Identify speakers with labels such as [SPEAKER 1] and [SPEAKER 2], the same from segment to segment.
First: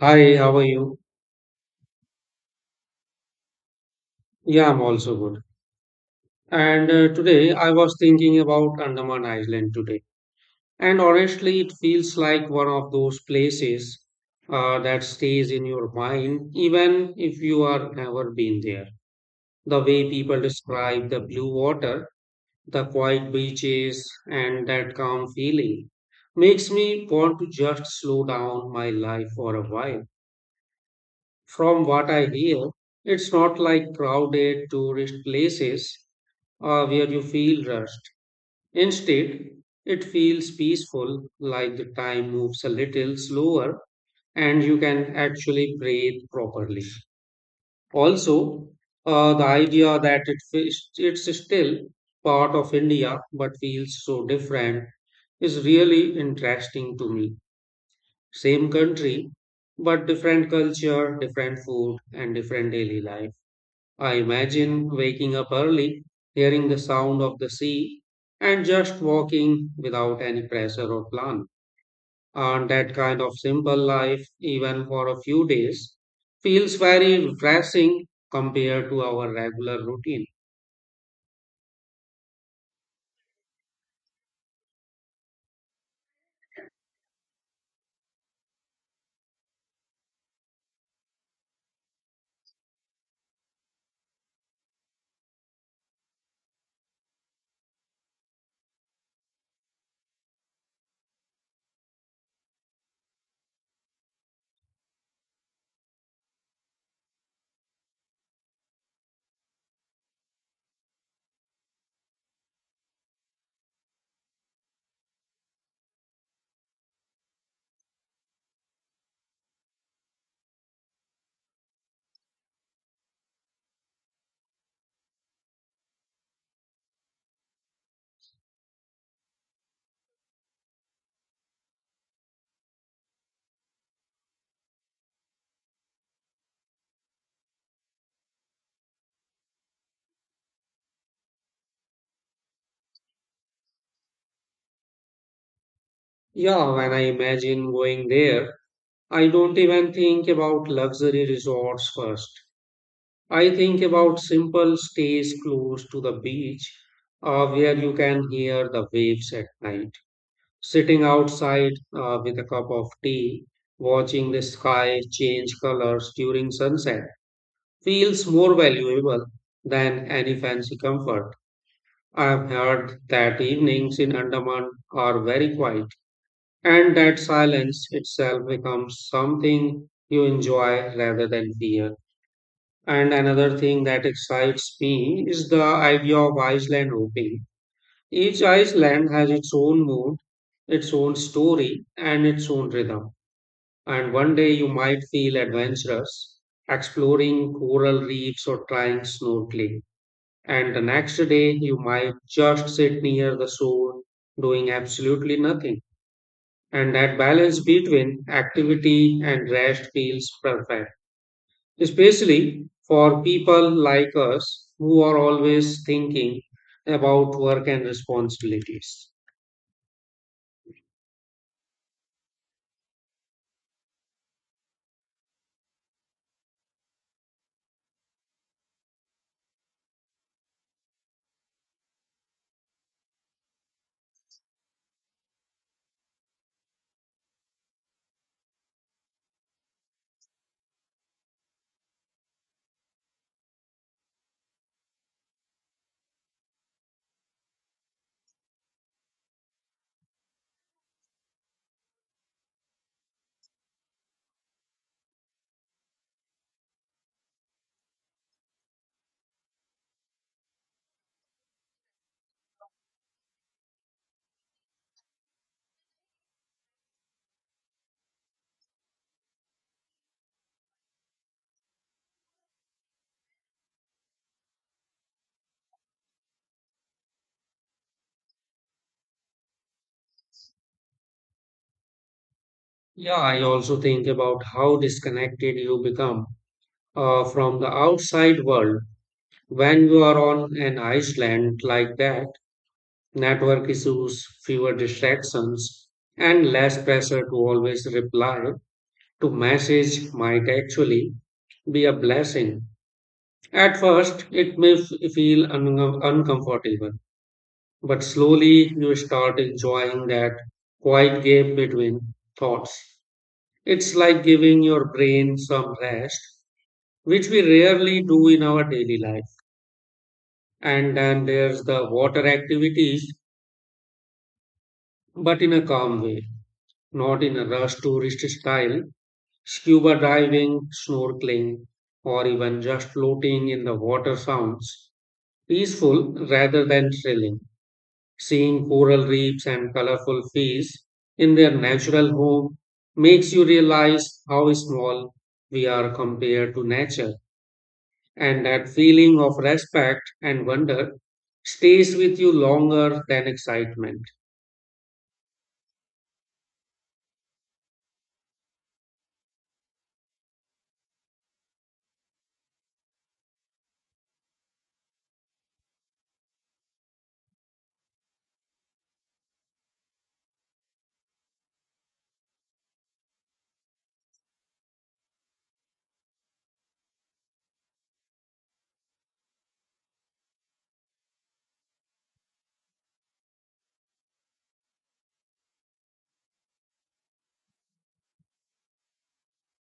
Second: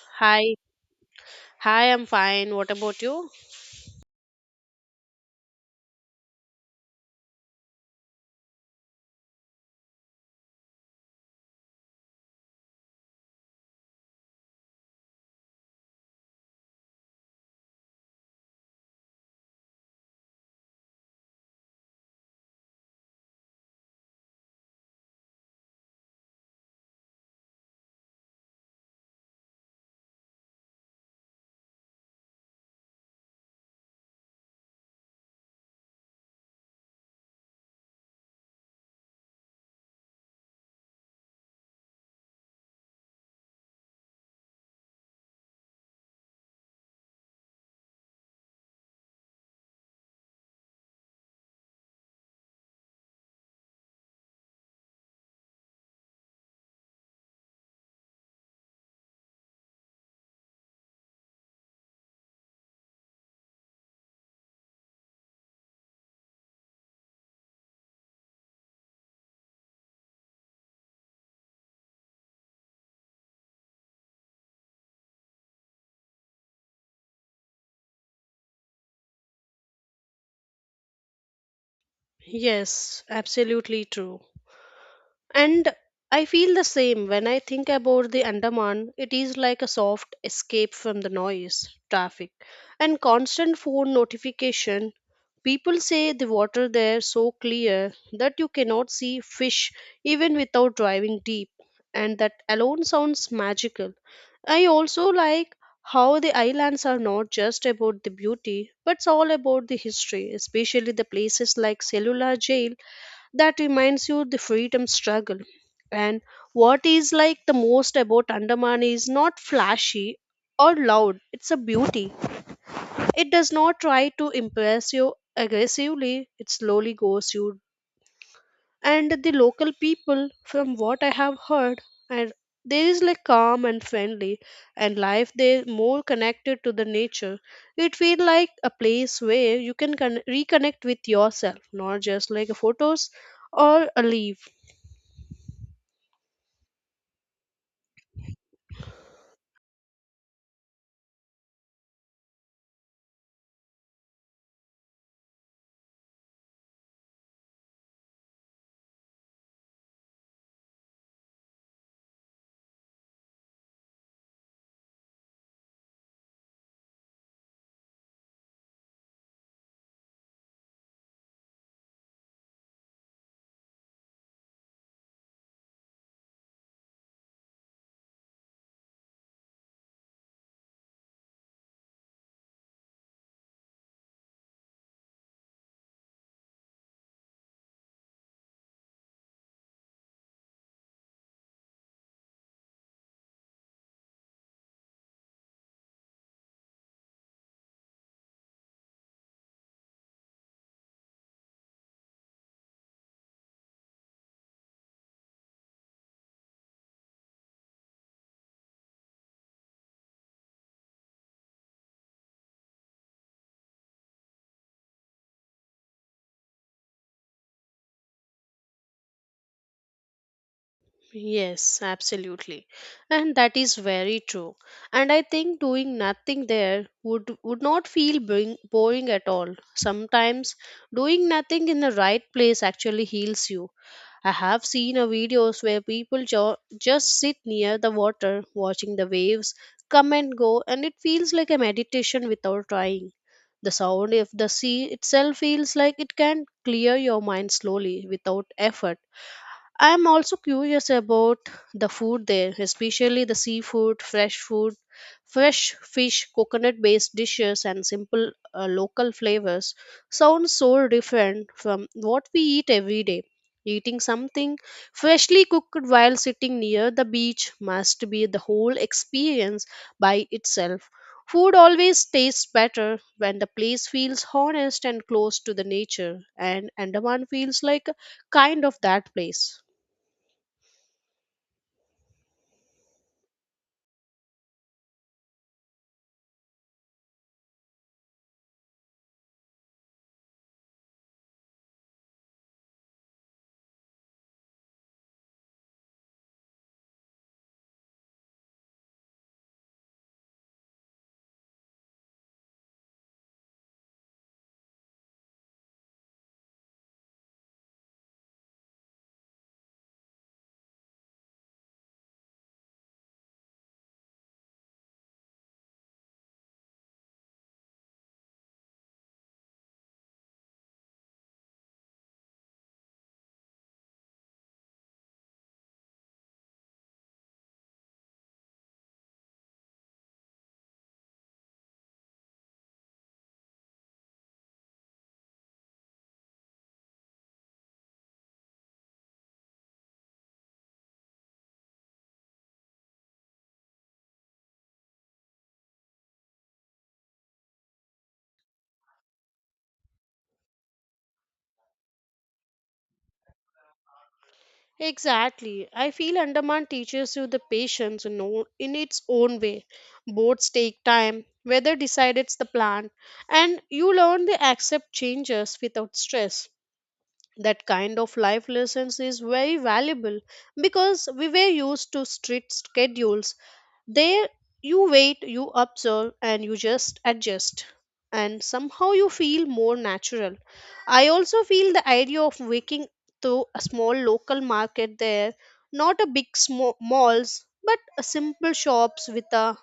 [SPEAKER 1] Hi,
[SPEAKER 2] Hi,
[SPEAKER 1] how are you?
[SPEAKER 2] hi, I'm fine. What about you?
[SPEAKER 1] Yeah, I'm also good. And today I was thinking about Andaman Island today. And honestly, it feels like one of those places that stays in your mind, even if you are never been there. The way people describe the blue water, the quiet beaches, and that calm feeling makes me want to just slow down my life for a while. From what I hear, it's not like crowded tourist places or where you feel rushed. Instead, it feels peaceful, like the time moves a little slower and you can actually breathe properly. Also, the idea that it's still part of India but feels so different is really interesting to me. Same country, but different culture, different food, and different daily life. I imagine waking up early, hearing the sound of the sea, and just walking without any pressure or plan. And that kind of simple life, even for a few days, feels very refreshing compared to our regular routine.
[SPEAKER 2] Yes, absolutely true. And I feel the same when I think about the Andaman. It is like a soft escape from the noise, traffic, and constant phone notification. People say the water there so clear that you cannot see fish even without driving deep, and that alone sounds magical. I also like how the islands are not just about the beauty, but it's all about the history, especially the places like Cellular Jail that reminds you the freedom struggle. And what is like the most about Andaman is not flashy or loud, it's a beauty. It does not try to impress you aggressively, it slowly goes you, and the local people from what I have heard, and there is like calm and friendly, and life there more connected to the nature. It feel like a place where you can reconnect with yourself, not just like photos or a leaf.
[SPEAKER 1] Yeah, when I imagine going there, I don't even think about luxury resorts first. I think about simple stays close to the beach, where you can hear the waves at night sitting outside with a cup of tea, watching the sky change colors during sunset feels more valuable than any fancy comfort. I've heard that evenings in Andaman are very quiet, and that silence itself becomes something you enjoy rather than fear. And another thing that excites me is the idea of island hopping each island has its own mood, its own story, and its own rhythm. And one day you might feel adventurous, exploring coral reefs or trying snorkeling. And the next day you might just sit near the shore doing absolutely nothing. And that balance between activity and rest feels perfect, especially for people like us who are always thinking about work and responsibilities.
[SPEAKER 2] Yes, absolutely, and that is very true. And I think doing nothing there would not feel boring at all. Sometimes doing nothing in the right place actually heals you. I have seen a videos where people just sit near the water watching the waves come and go, and it feels like a meditation without trying. The sound of the sea itself feels like it can clear your mind slowly without effort. I'm also curious about the food there, especially the seafood, fresh food, fresh fish, coconut based dishes, and simple local flavors. Sounds so different from what we eat every day. Eating something freshly cooked while sitting near the beach must be the whole experience by itself. Food always tastes better when the place feels honest and close to the nature, and Andaman feels like kind of that place.
[SPEAKER 1] Yeah, I also think about how disconnected you become from the outside world when you are on an island like that. Network issues, fewer distractions, and less pressure to always reply to message might actually be a blessing. At first, it may feel uncomfortable, but slowly you start enjoying that quiet gap between thoughts. It's like giving your brain some rest, which we rarely do in our daily life. And then there's the water activities, but in a calm way, not in a rush tourist style. Scuba diving, snorkeling, or even just floating in the water sounds peaceful rather than thrilling. Seeing coral reefs and colorful fish in their natural home makes you realize how small we are compared to nature. And that feeling of respect and wonder stays with you longer than excitement.
[SPEAKER 2] Exactly. I feel Andaman teaches you the patience in, in its own way. Boats take time, weather decides the plan, and you learn to accept changes without stress. That kind of life lessons is very valuable because we were used to strict schedules there, you wait, you observe, and you just adjust. And somehow you feel more natural. I also feel the idea of waking to a small local market there, not a big malls, but a simple shops with a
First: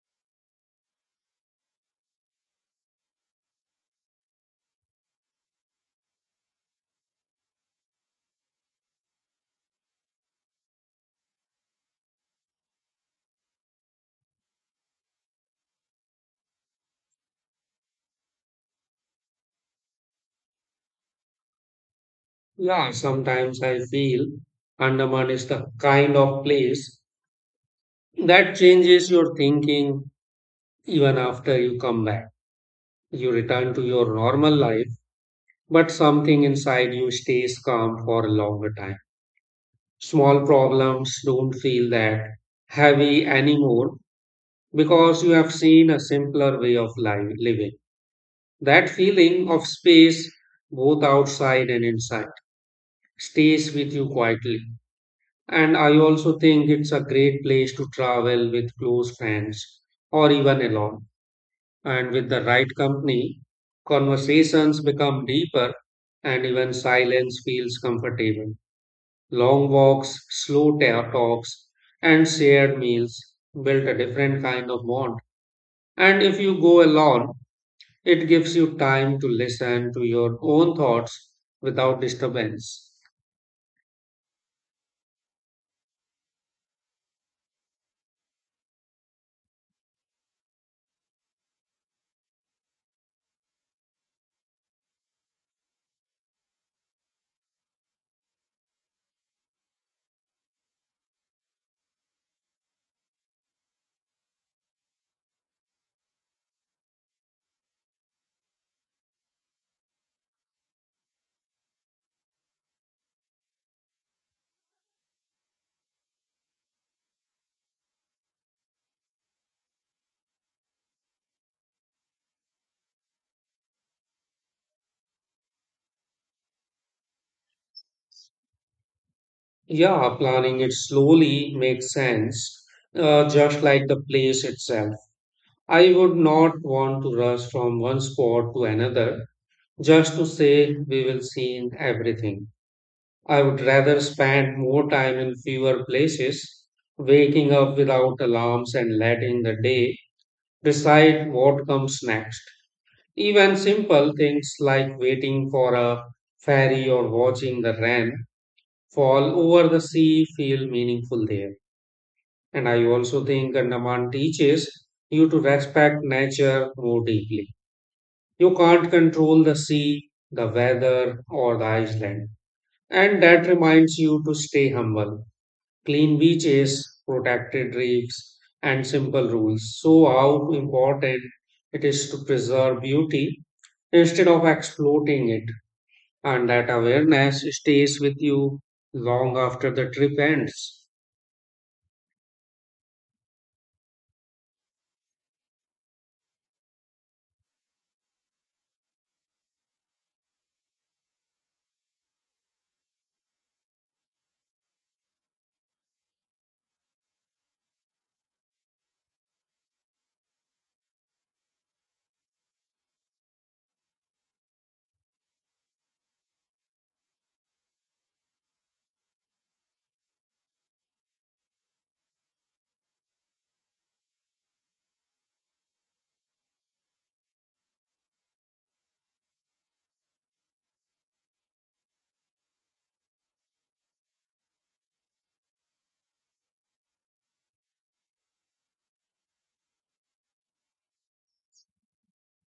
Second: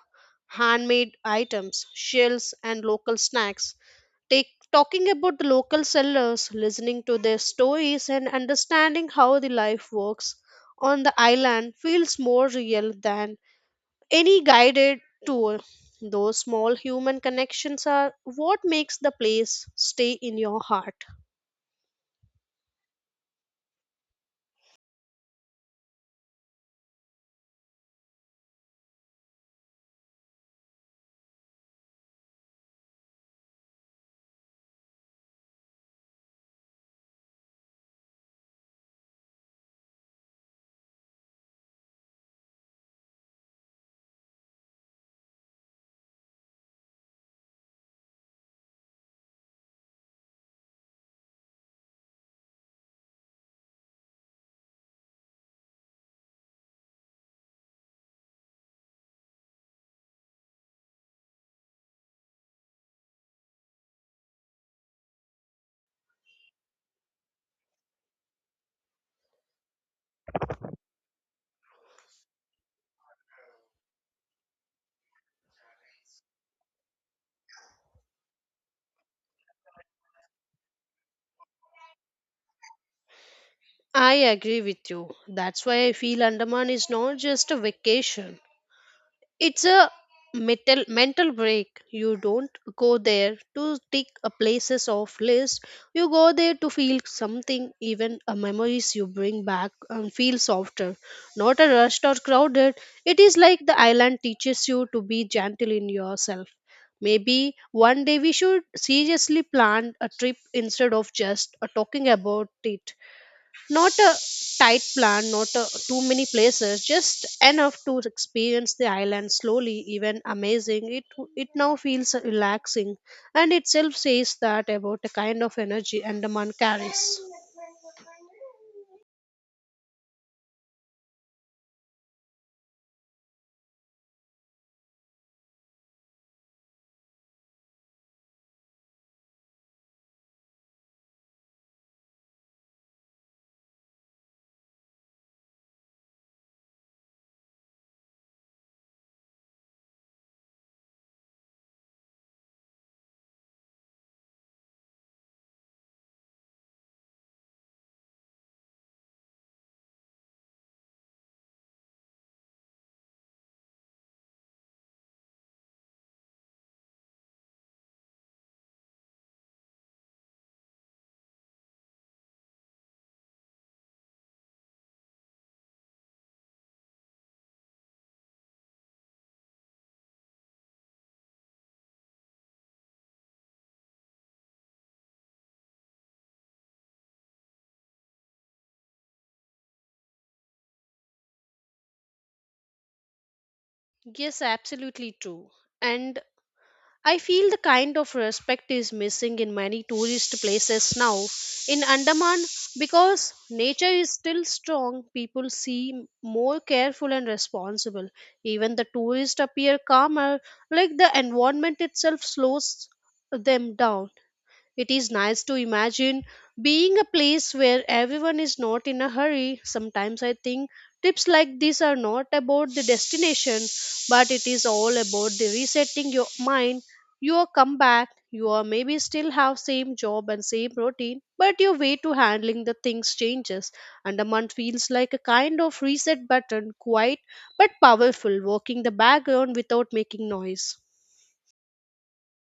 [SPEAKER 2] handmade items, shells, and local snacks. Take talking about the local sellers, listening to their stories, and understanding how the life works on the island feels more real than any guided tour. Those small human connections are what makes the place stay in your heart.
[SPEAKER 1] Yeah, sometimes I feel Andaman is the kind of place that changes your thinking even after you come back. You return to your normal life, but something inside you stays calm for a longer time. Small problems don't feel that heavy anymore because you have seen a simpler way of life living. That feeling of space, both outside and inside, stays with you quietly. And I also think it's a great place to travel with close friends or even alone. And with the right company, conversations become deeper and even silence feels comfortable. Long walks, slow talks, and shared meals build a different kind of bond. And if you go alone, it gives you time to listen to your own thoughts without disturbance.
[SPEAKER 2] I agree with you. That's why I feel Andaman is not just a vacation. It's a mental break. You don't go there to tick a places off list. You go there to feel something, even a memories you bring back and feel softer, not a rushed or crowded. It is like the island teaches you to be gentle in yourself. Maybe one day we should seriously plan a trip instead of just talking about it. Not a tight plan, not a, too many places, just enough to experience the island slowly, even amazing. It now feels relaxing, and itself says that about the kind of energy Andaman carries.
[SPEAKER 1] Yeah, planning it slowly makes sense, just like the place itself. I would not want to rush from one spot to another just to say we will see everything. I would rather spend more time in fewer places, waking up without alarms and letting the day decide what comes next. Even simple things like waiting for a ferry or watching the rain fall over the sea feel meaningful there. And I also think Andaman teaches you to respect nature more deeply. You can't control the sea, the weather, or the island. And that reminds you to stay humble. Clean beaches, protected reefs, and simple rules. So, how important it is to preserve beauty instead of exploiting it. And that awareness stays with you long after the trip ends.
[SPEAKER 2] Yes, absolutely true. And I feel the kind of respect is missing in many tourist places now. In Andaman, because nature is still strong, people seem more careful and responsible. Even the tourists appear calmer, like the environment itself slows them down. It is nice to imagine being a place where everyone is not in a hurry. Sometimes I think trips like this are not about the destination, but it is all about the resetting your mind. You are come back, you are maybe still have same job and same routine, but your way to handling the things changes. And a month feels like a kind of reset button, quiet but powerful, working the background without making noise.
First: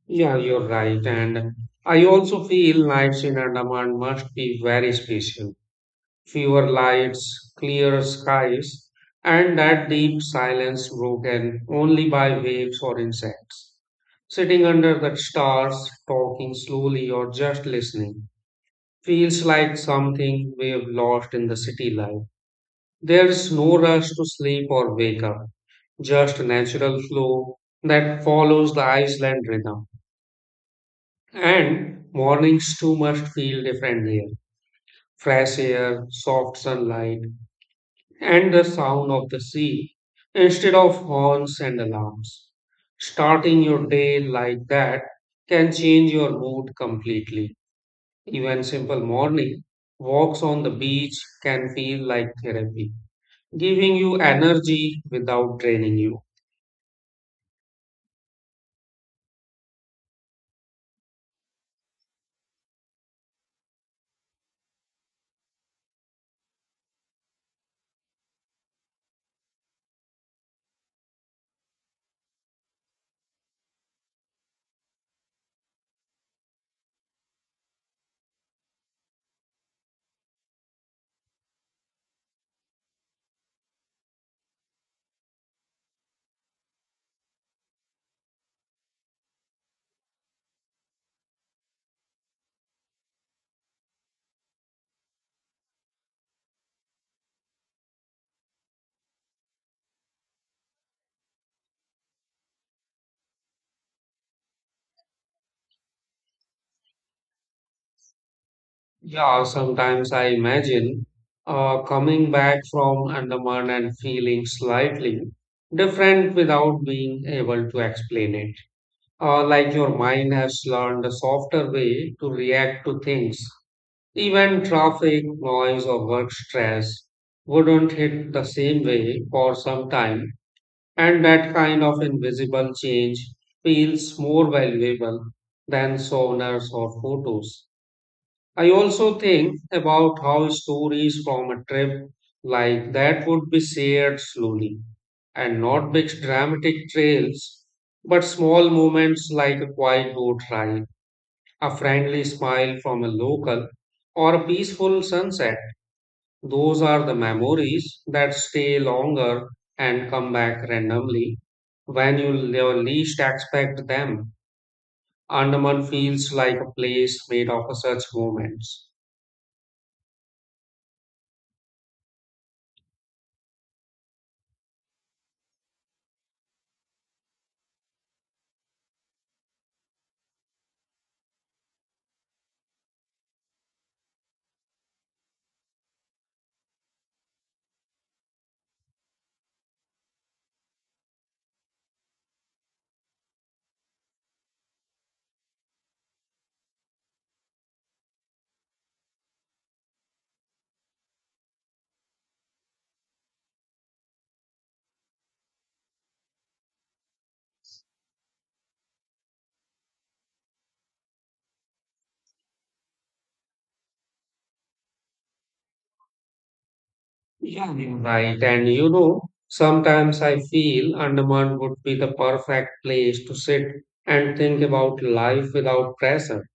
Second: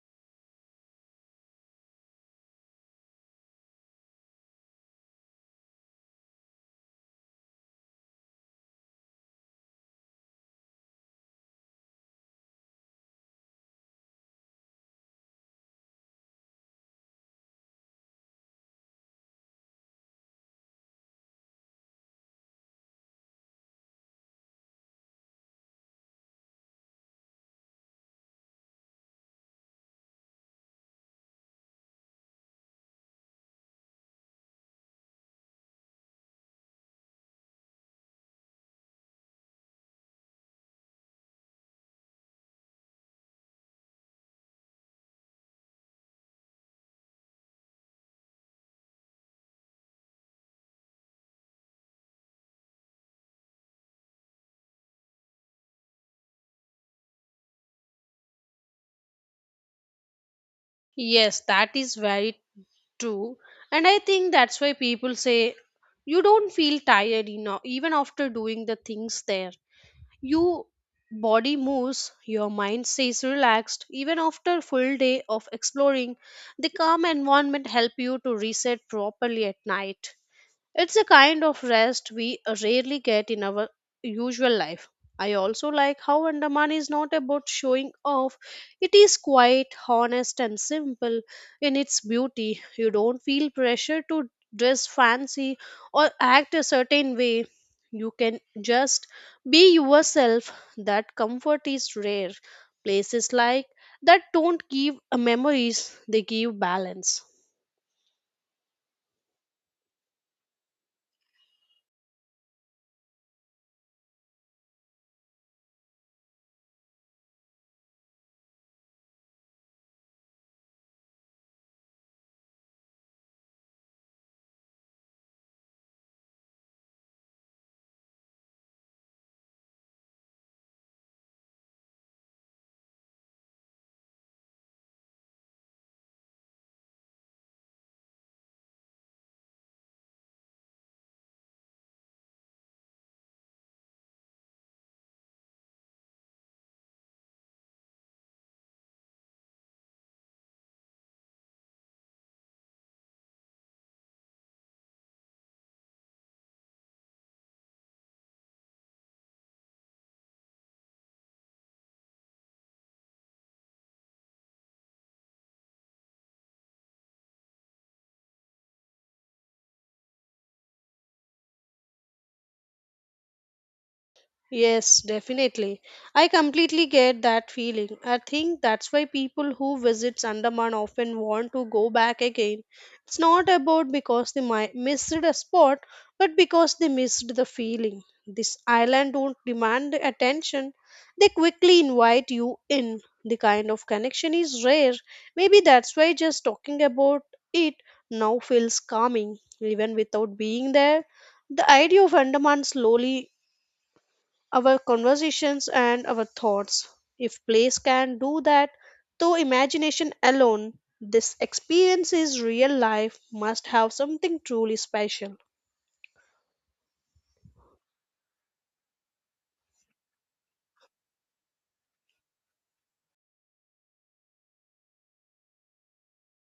[SPEAKER 1] Yeah, you're right. And I also feel nights in Andaman must be very special. Fewer lights, clear skies, and that deep silence broken only by waves or insects. Sitting under the stars, talking slowly or just listening feels like something we've lost in the city life. There's no rush to sleep or wake up just a natural flow that follows the Iceland rhythm. And mornings too must feel different here. Fresh air, soft sunlight, and the sound of the sea instead of horns and alarms. Starting your day like that can change your mood completely. Even simple morning walks on the beach can feel like therapy, giving you energy without draining you.
[SPEAKER 2] Yes, that is very true. And I think that's why people say you don't feel tired enough even after doing the things there. You body moves, your mind stays relaxed even after a full day of exploring. The calm environment help you to reset properly at night. It's a kind of rest we rarely get in our usual life. I also like how Andaman is not about showing off. It is quite honest and simple in its beauty. You don't feel pressure to dress fancy or act a certain way. You can just be yourself. That comfort is rare. Places like that don't give memories, they give balance.
[SPEAKER 1] Yeah, sometimes I imagine coming back from Andaman and feeling slightly different without being able to explain it. Like your mind has learned a softer way to react to things. Even traffic, noise, or work stress wouldn't hit the same way for some time, and that kind of invisible change feels more valuable than souvenirs or photos. I also think about how stories from a trip like that would be shared slowly and not big dramatic trails, but small moments like a quiet boat ride, a friendly smile from a local, or a peaceful sunset. Those are the memories that stay longer and come back randomly when you least expect them. Andaman feels like a place made of such moments.
[SPEAKER 2] Yes, definitely. I completely get that feeling. I think that's why people who visit Andaman often want to go back again. It's not about because they missed a spot, but because they missed the feeling. This island don't demand attention. They quickly invite you in. The kind of connection is rare. Maybe that's why just talking about it now feels calming, even without being there. The idea of Andaman slowly our conversations and our thoughts. If place can do that, though imagination alone, this experience is real life must have something truly special.
[SPEAKER 1] Yeah, you're right. And you know, sometimes I feel Andaman would be the perfect place to sit and think about life without pressure,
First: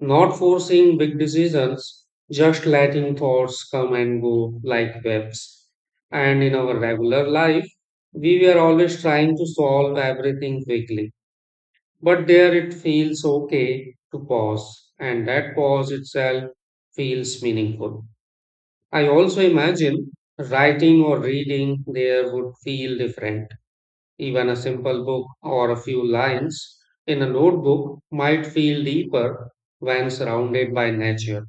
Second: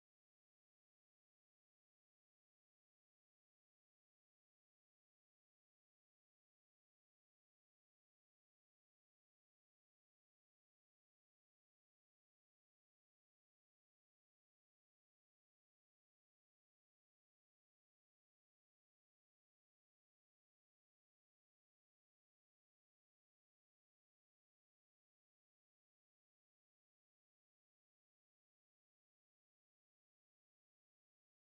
[SPEAKER 1] not forcing big decisions, just letting thoughts come and go like waves. And in our regular life, we were always trying to solve everything quickly. But there it feels okay to pause, and that pause itself feels meaningful. I also imagine writing or reading there would feel different. Even a simple book or a few lines in a notebook might feel deeper when surrounded by nature.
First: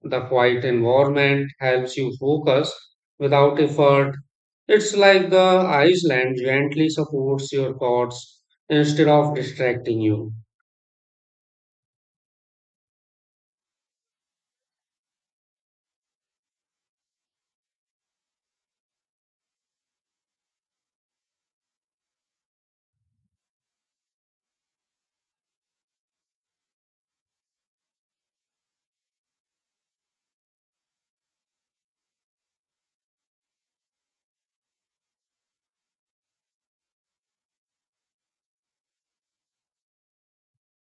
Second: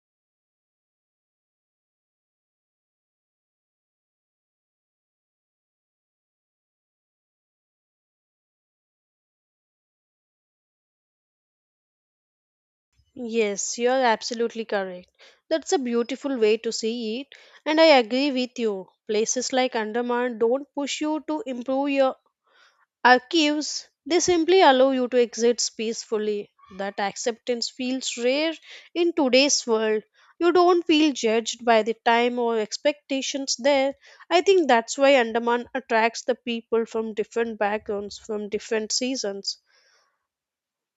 [SPEAKER 1] The quiet environment helps you focus without effort. It's like the Iceland gently supports your thoughts instead of distracting you.
[SPEAKER 2] Yes, you are absolutely correct. That's a beautiful way to see it, and I agree with you. Places like Andaman don't push you to improve your Archives, they simply allow you to exist peacefully. That acceptance feels rare in today's world. You don't feel judged by the time or expectations there. I think that's why Andaman attracts the people from different backgrounds, from different seasons.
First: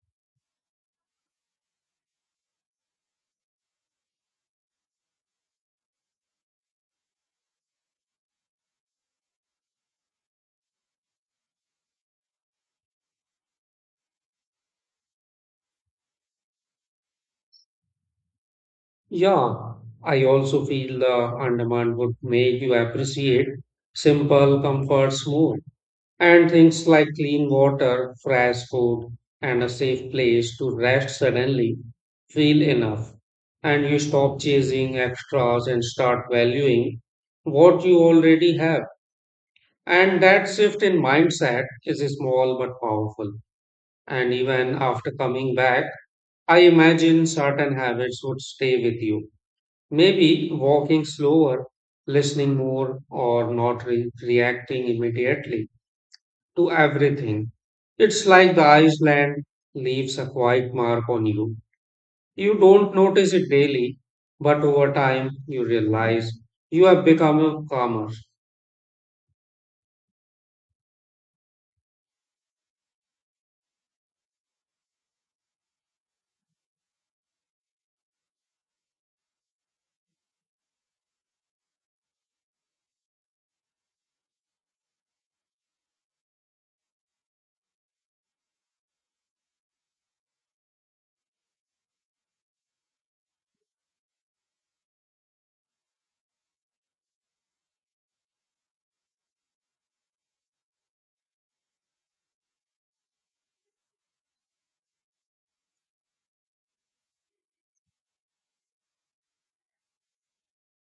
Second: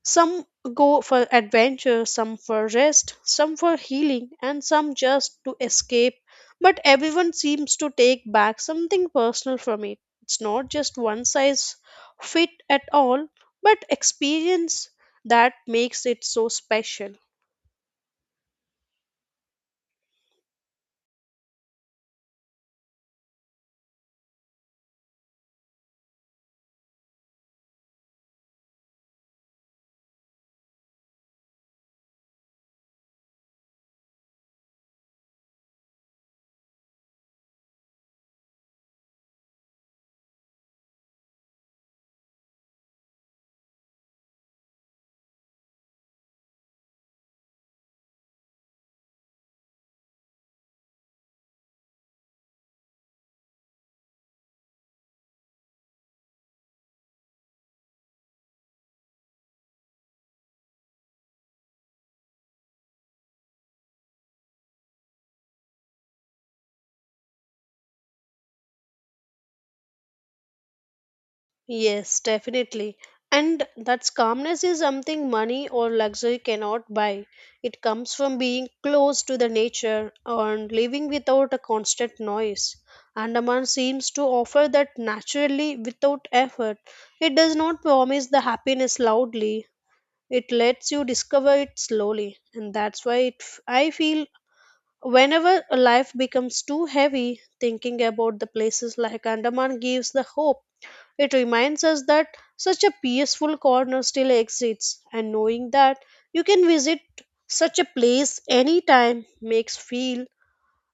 [SPEAKER 2] Some go for adventure, some for rest, some for healing, and some just to escape. But everyone seems to take back something personal from it. It's not just one size fit at all, but experience that makes it so special.
[SPEAKER 1] Yeah, I also feel the Andaman would make you appreciate simple comforts more. And things like clean water, fresh food, and a safe place to rest suddenly feel enough. And you stop chasing extras and start valuing what you already have. And that shift in mindset is small but powerful. And even after coming back, I imagine certain habits would stay with you. Maybe walking slower, listening more, or not reacting immediately to everything. It's like the Iceland leaves a quiet mark on you. You don't notice it daily, but over time you realize you have become calmer.
[SPEAKER 2] Yes, definitely. And that calmness is something money or luxury cannot buy. It comes from being close to the nature and living without a constant noise. Andaman seems to offer that naturally without effort. It does not promise the happiness loudly. It lets you discover it slowly. And that's why I feel whenever a life becomes too heavy, thinking about the places like Andaman gives the hope. It reminds us that such a peaceful corner still exists, and knowing that you can visit such a place anytime makes feel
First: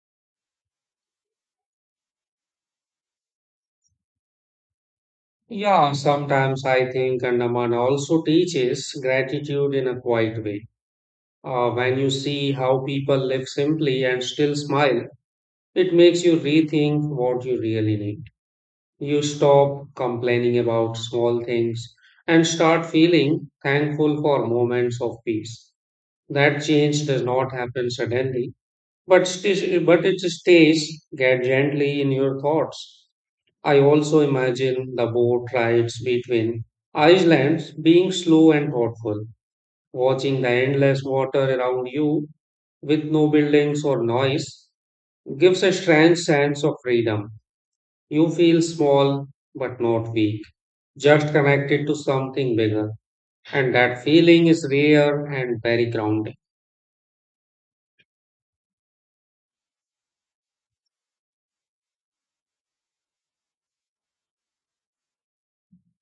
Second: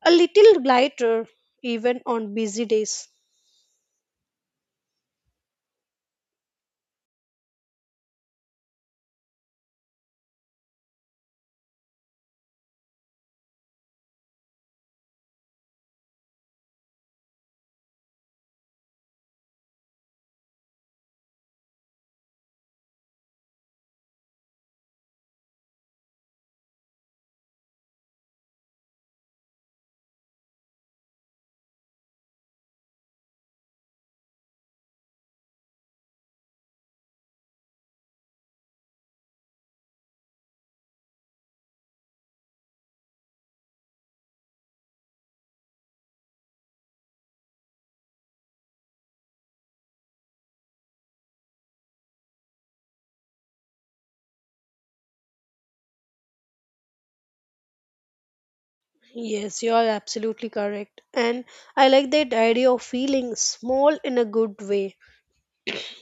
[SPEAKER 2] a little lighter even on busy days.
[SPEAKER 1] Yeah, sometimes I think Andaman also teaches gratitude in a quiet way. When you see how people live simply and still smile, it makes you rethink what you really need. You stop complaining about small things and start feeling thankful for moments of peace. That change does not happen suddenly, but it stays get gently in your thoughts. I also imagine the boat rides between islands being slow and thoughtful, watching the endless water around you with no buildings or noise gives a strange sense of freedom. You feel small but not weak just connected to something bigger. And that feeling is rare and very grounding.
[SPEAKER 2] Yes, you are absolutely correct. And I like that idea of feeling small in a good way.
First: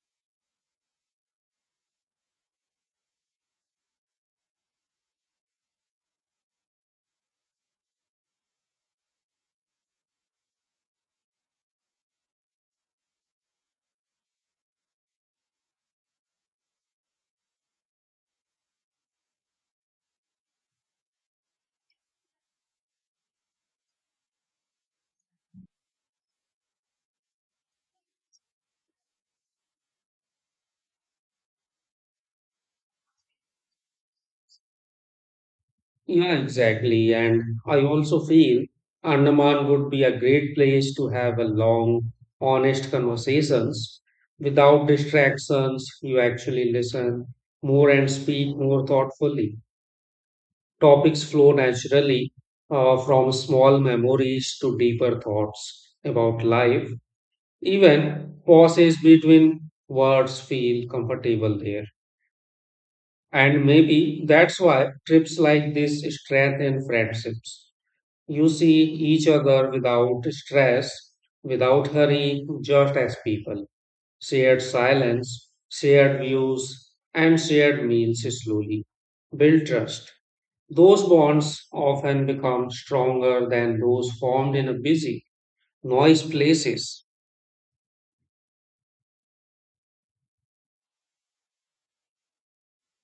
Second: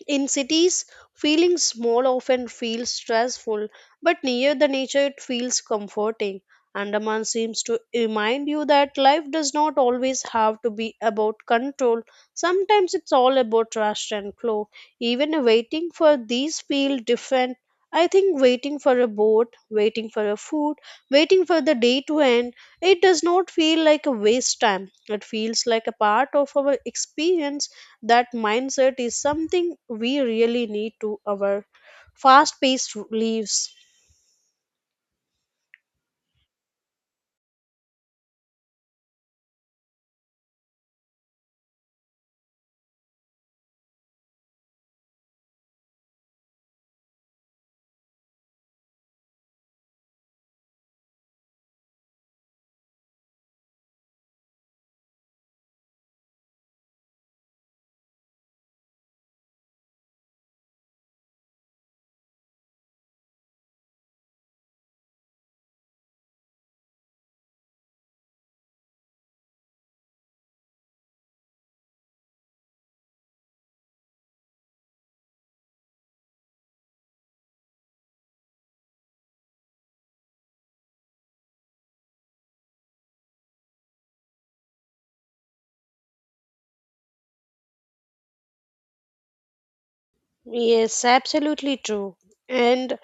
[SPEAKER 2] In cities, feeling small often feels stressful, but near the nature it feels comforting. Andaman seems to remind you that life does not always have to be about control. Sometimes it's all about trust and flow. Even waiting for these feel different. I think waiting for a boat, waiting for a food, waiting for the day to end, it does not feel like a waste time. It feels like a part of our experience. That mindset is something we really need to our fast-paced lives.
[SPEAKER 1] Yeah, exactly. And I also feel Andaman would be a great place to have a long, honest conversations without distractions. You actually listen more and speak more thoughtfully. Topics flow naturally from small memories to deeper thoughts about life. Even pauses between words feel comfortable there. And maybe that's why trips like this strengthen friendships. You see each other without stress, without hurry, just as people. Shared silence, shared views, and shared meals slowly build trust. Those bonds often become stronger than those formed in a busy, noise places.
[SPEAKER 2] Yes, absolutely true. And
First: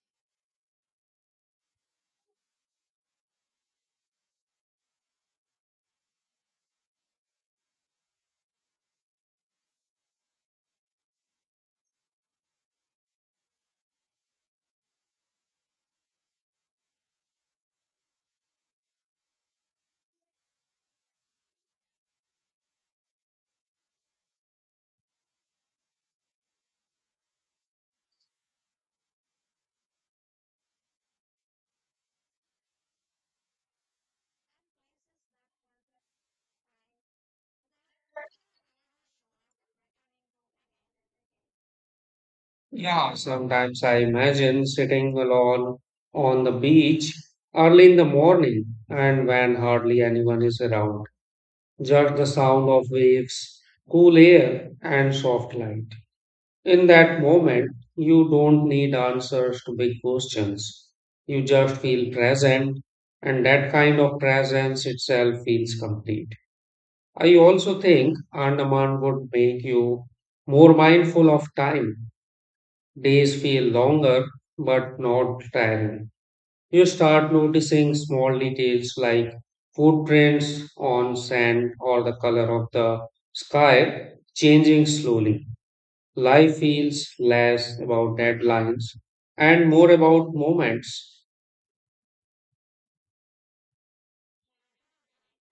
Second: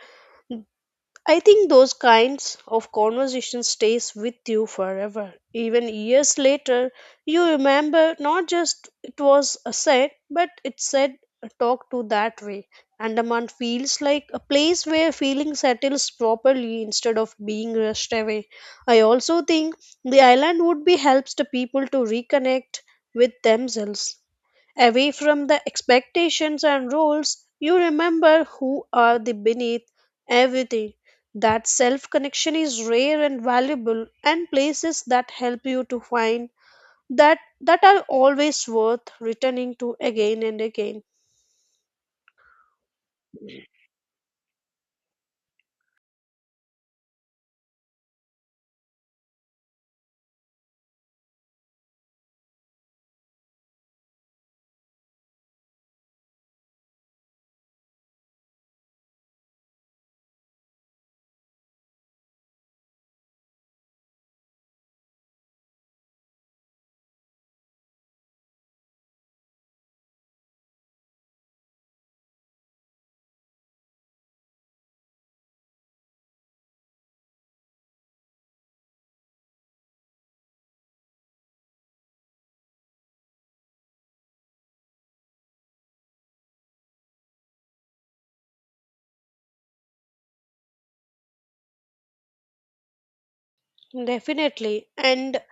[SPEAKER 2] I think those kinds of conversation stays with you forever. Even years later, you remember not just it was a said, but it said a talk to that way. Andaman feels like a place where feeling settles properly instead of being rushed away. I also think the island would be helps the people to reconnect with themselves away from the expectations and rules, you remember who are the beneath everything. That self connection is rare and valuable, and places that help you to find that are always worth returning to again and again.
[SPEAKER 1] Yeah, sometimes I imagine sitting alone on the beach early in the morning and when hardly anyone is around. Just the sound of waves, cool air, and soft light. In that moment, you don't need answers to big questions. You just feel present, and that kind of presence itself feels complete. I also think Andaman would make you more mindful of time. Days feel longer but not tiring. You start noticing small details like footprints on sand or the color of the sky changing slowly. Life feels less about deadlines and more about moments.
[SPEAKER 2] Definitely, and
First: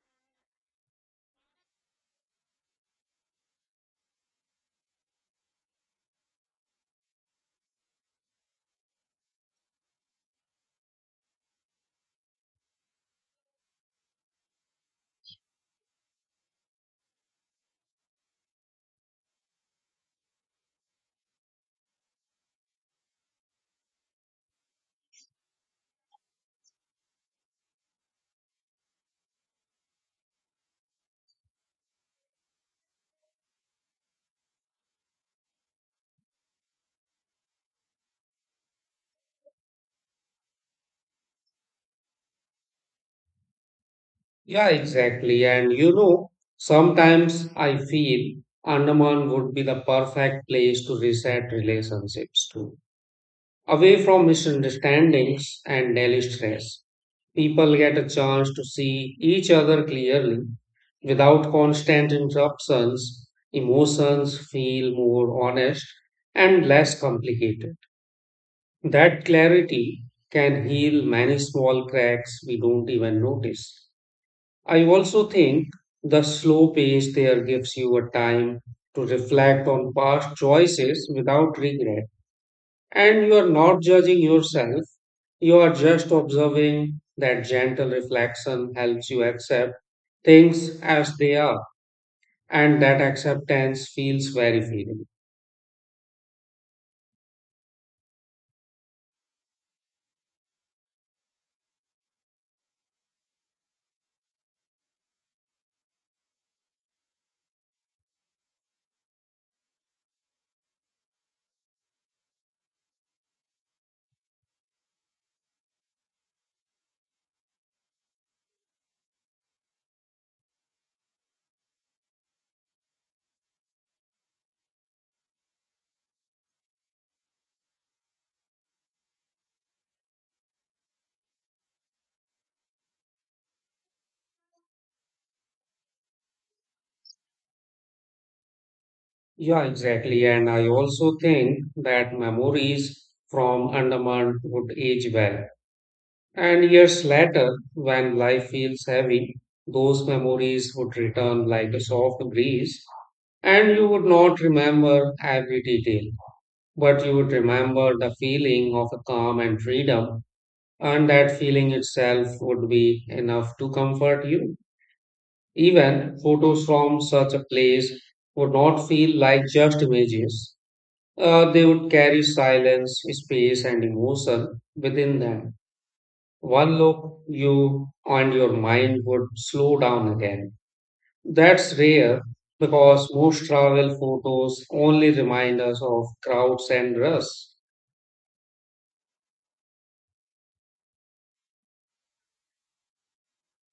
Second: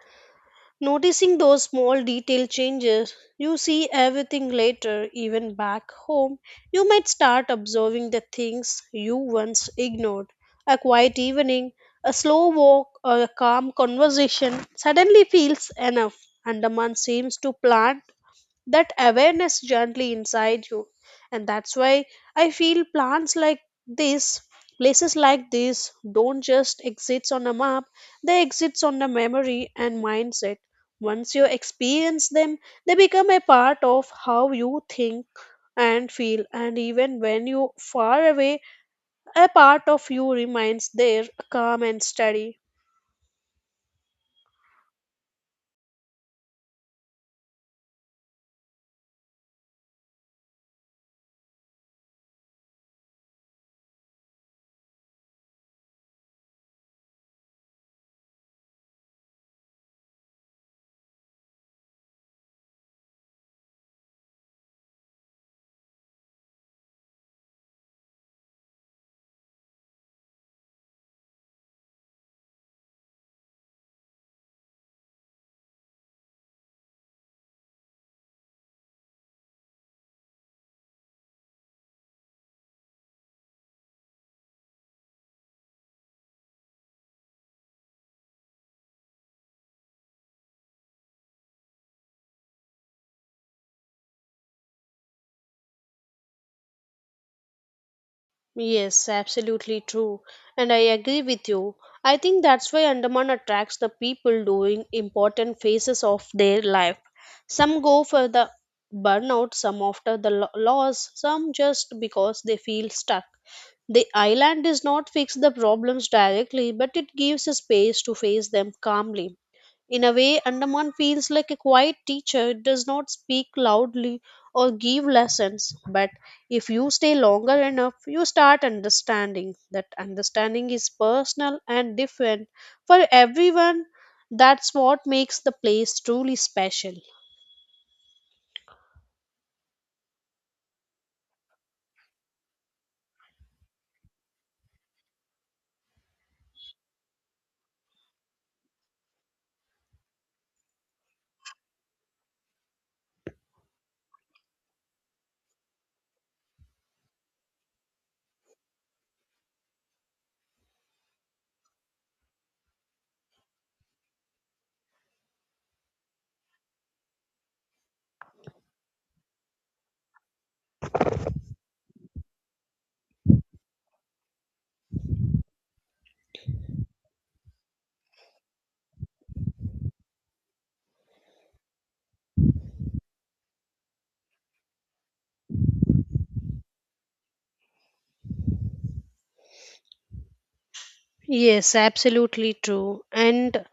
[SPEAKER 2] noticing those small detail changes, you see everything later, even back home. You might start observing the things you once ignored. A quiet evening, a slow walk, or a calm conversation suddenly feels enough. Andaman seems to plan that awareness gently inside you, and that's why I feel plants like this places like this don't just exist on a map, they exist on the memory and mindset. Once you experience them, they become a part of how you think and feel, and even when you far away, a part of you remains there, calm and steady.
[SPEAKER 1] Yeah, exactly. And you know, sometimes I feel Andaman would be the perfect place to reset relationships too, away from misunderstandings and daily stress. People get a chance to see each other clearly without constant interruptions. Emotions feel more honest and less complicated. That clarity can heal many small cracks we don't even notice. I also think the slow pace there gives you a time to reflect on past choices without regret. And you are not judging yourself, you are just observing that gentle reflection helps you accept things as they are, and that acceptance feels very freeing.
[SPEAKER 2] Yes, absolutely true. And I agree with you. I think that's why Andaman attracts the people doing important phases of their life. Some go for the burnout, some after the loss, some just because they feel stuck. The island does not fix the problems directly, but it gives a space to face them calmly. In a way, Andaman feels like a quiet teacher. It does not speak loudly or give lessons, but if you stay longer enough, you start understanding. That understanding is personal and different for everyone. That's what makes the place truly special.
[SPEAKER 1] Yeah, exactly. And I also think that memories from Andaman would age well. And years later, when life feels heavy, those memories would return like a soft breeze, and you would not remember every detail but you would remember the feeling of a calm and freedom, and that feeling itself would be enough to comfort you. Even photos from such a place would not feel like just images. They would carry silence, space, and emotion within them. One look, you and your mind would slow down again. That's rare because most travel photos only remind us of crowds and rush.
[SPEAKER 2] Yes, absolutely true. And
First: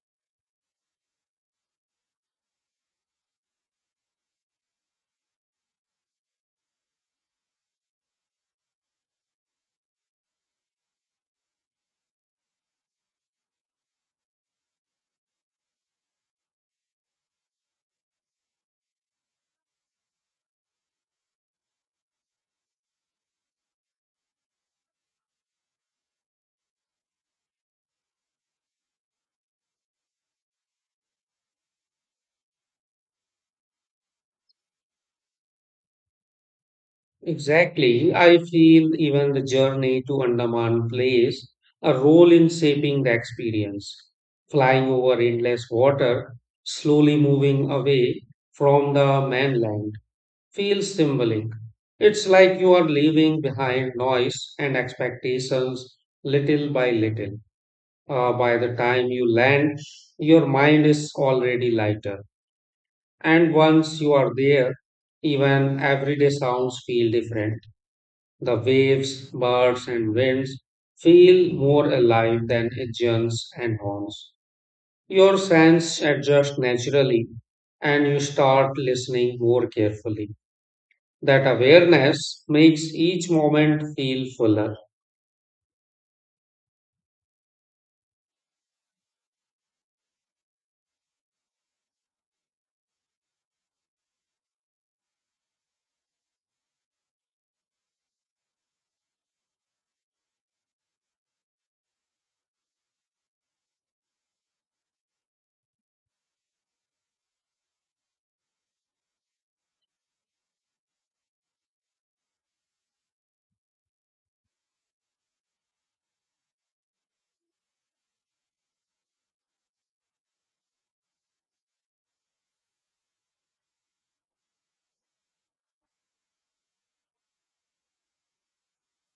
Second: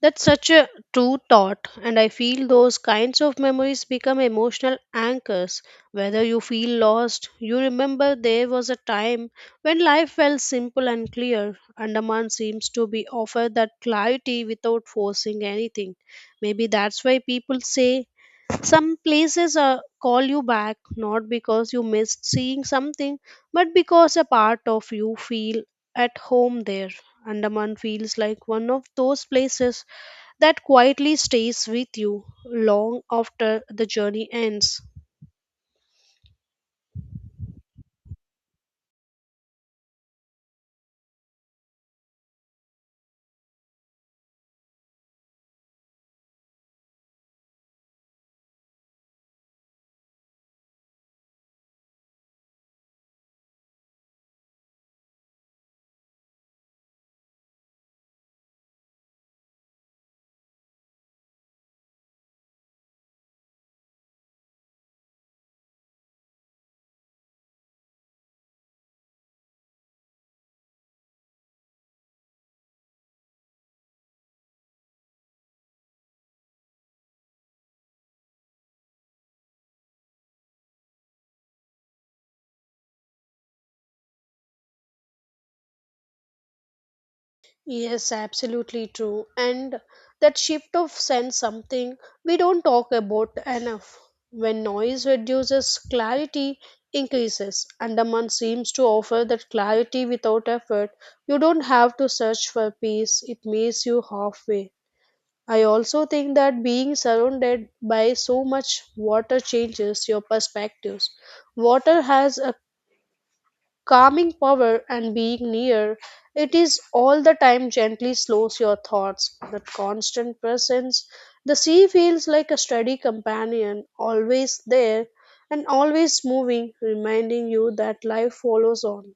[SPEAKER 2] that's such a true thought, and I feel those kinds of memories become emotional anchors. Whether you feel lost, you remember there was a time when life felt simple and clear. Andaman seems to be offer that clarity without forcing anything. Maybe that's why people say some places call you back not because you missed seeing something, but because a part of you feel at home there. Andaman feels like one of those places that quietly stays with you long after the journey ends.
[SPEAKER 1] Exactly. I feel even the journey to Andaman plays a role in shaping the experience. Flying over endless water, slowly moving away from the mainland, feels symbolic. It's like you are leaving behind noise and expectations little by little. By the time you land, your mind is already lighter. And once you are there, even everyday sounds feel different the waves, birds, and winds feel more alive than engines and horns. Your sense adjust naturally and you start listening more carefully. That awareness makes each moment feel fuller.
[SPEAKER 2] Yes, absolutely true. And that shift of sense something we don't talk about enough. When noise reduces, clarity increases. Andaman seems to offer that clarity without effort. You don't have to search for peace, it meets you halfway. I also think that being surrounded by so much water changes your perspectives. Water has a calming power, and being near it is all the time gently slows your thoughts. That constant presence, the sea feels like a steady companion, always there and always moving, reminding you that life follows on.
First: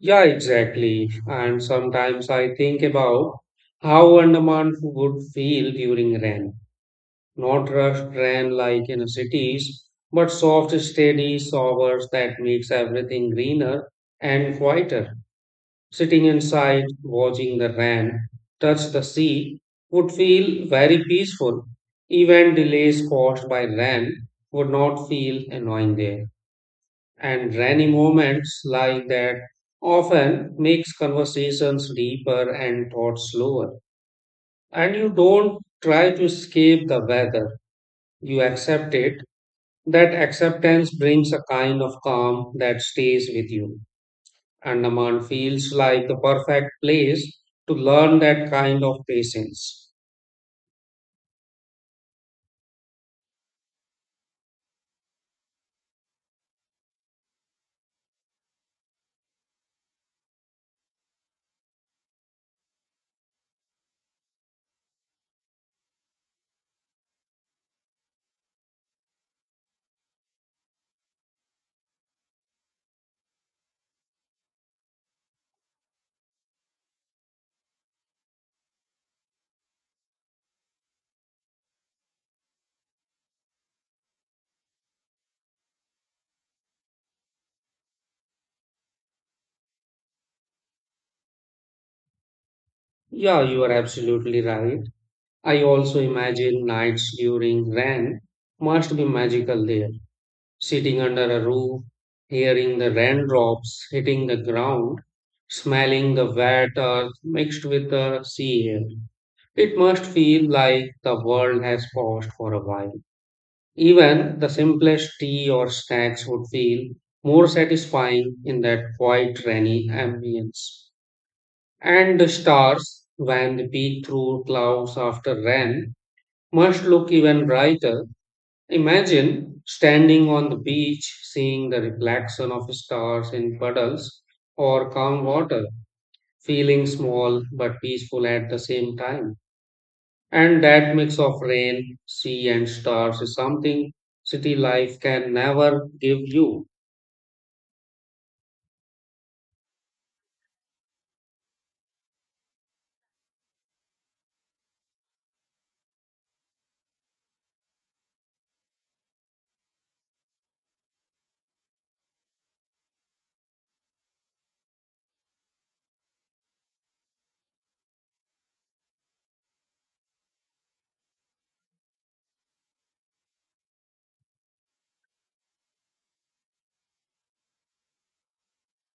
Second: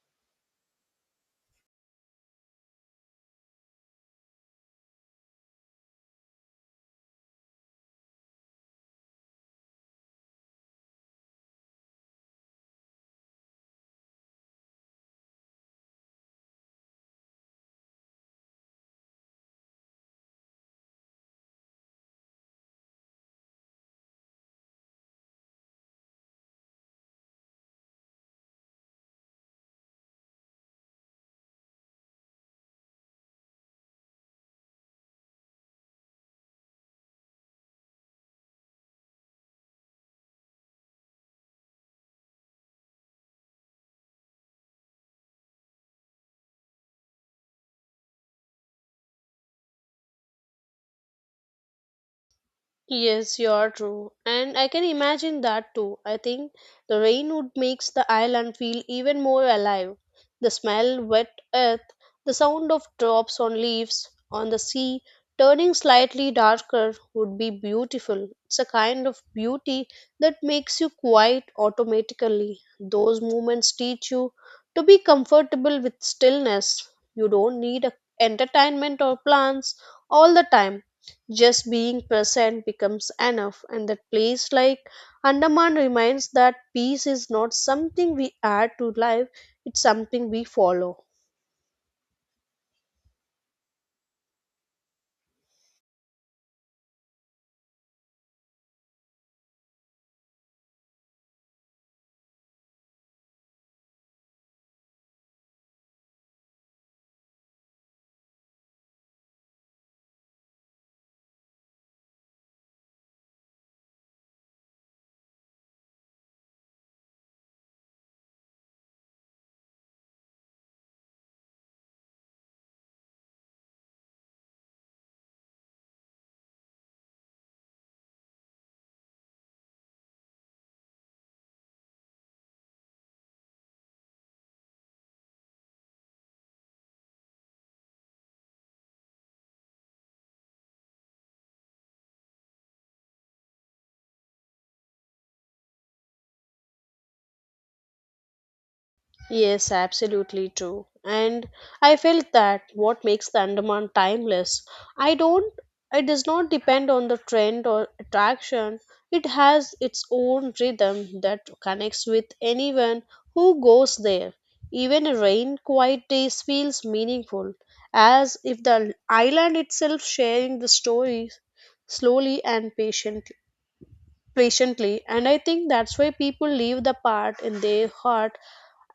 [SPEAKER 1] Yeah, exactly. And sometimes I think about how Andaman would feel during rain. Not rushed train like in cities, but soft, steady showers that makes everything greener and quieter. Sitting inside, watching the rain touch the sea would feel very peaceful. Even delays caused by rain would not feel annoying there. And rainy moments like that often makes conversations deeper and thoughts slower. And you don't try to escape the weather. You accept it that acceptance brings a kind of calm that stays with you. Andaman feels like the perfect place to learn that kind of patience.
[SPEAKER 2] Yes, you're true. And I can imagine that too. I think the rain would makes the island feel even more alive. The smell, wet earth, the sound of drops on leaves on the sea turning slightly darker would be beautiful. It's a kind of beauty that makes you quiet automatically. Those moments teach you to be comfortable with stillness. You don't need a entertainment or plans all the time, just being present becomes enough, and that place like Andaman reminds that peace is not something we add to life, it's something we follow.
[SPEAKER 1] Yeah, you are absolutely right. I also imagine nights during rain must be magical there. Sitting under a roof, hearing the raindrops hitting the ground, smelling the wet earth mixed with the sea air. It must feel like the world has paused for a while. Even the simplest tea or snacks would feel more satisfying in that quiet rainy ambience. And the stars, when peek through clouds after rain, must look even brighter. Imagine standing on the beach, seeing the reflection of stars in puddles or calm water, feeling small but peaceful at the same time. And that mix of rain, sea, and stars is something city life can never give you.
[SPEAKER 2] Yes, absolutely true. And I felt that what makes the Andaman timeless, I don't it does not depend on the trend or attraction. It has its own rhythm that connects with anyone who goes there. Even a rain quiet day feels meaningful, as if the island itself sharing the story slowly and patiently. And I think that's why people leave the part in their heart,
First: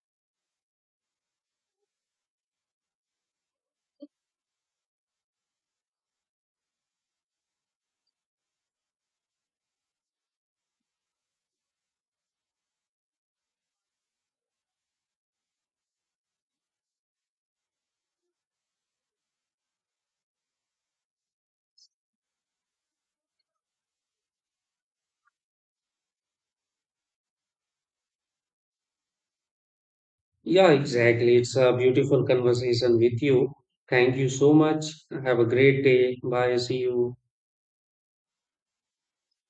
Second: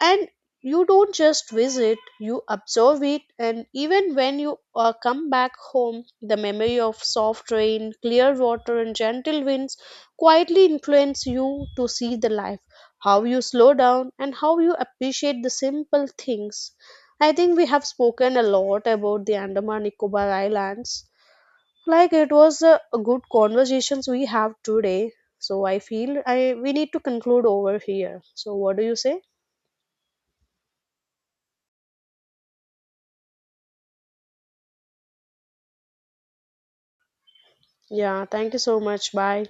[SPEAKER 2] and you don't just visit, you observe it. And even when you come back home, the memory of soft rain, clear water and gentle winds quietly influence you to see the life, how you slow down and how you appreciate the simple things. I think we have spoken a lot about the Andaman Nicobar Islands. Like it was a good conversations we have today, so I feel I we need to conclude over here. So what do you say?
[SPEAKER 1] Yeah, exactly. It's a beautiful conversation with you. Thank you so much. Have a great day. Bye. See you.
[SPEAKER 2] Yeah, thank you so much. Bye.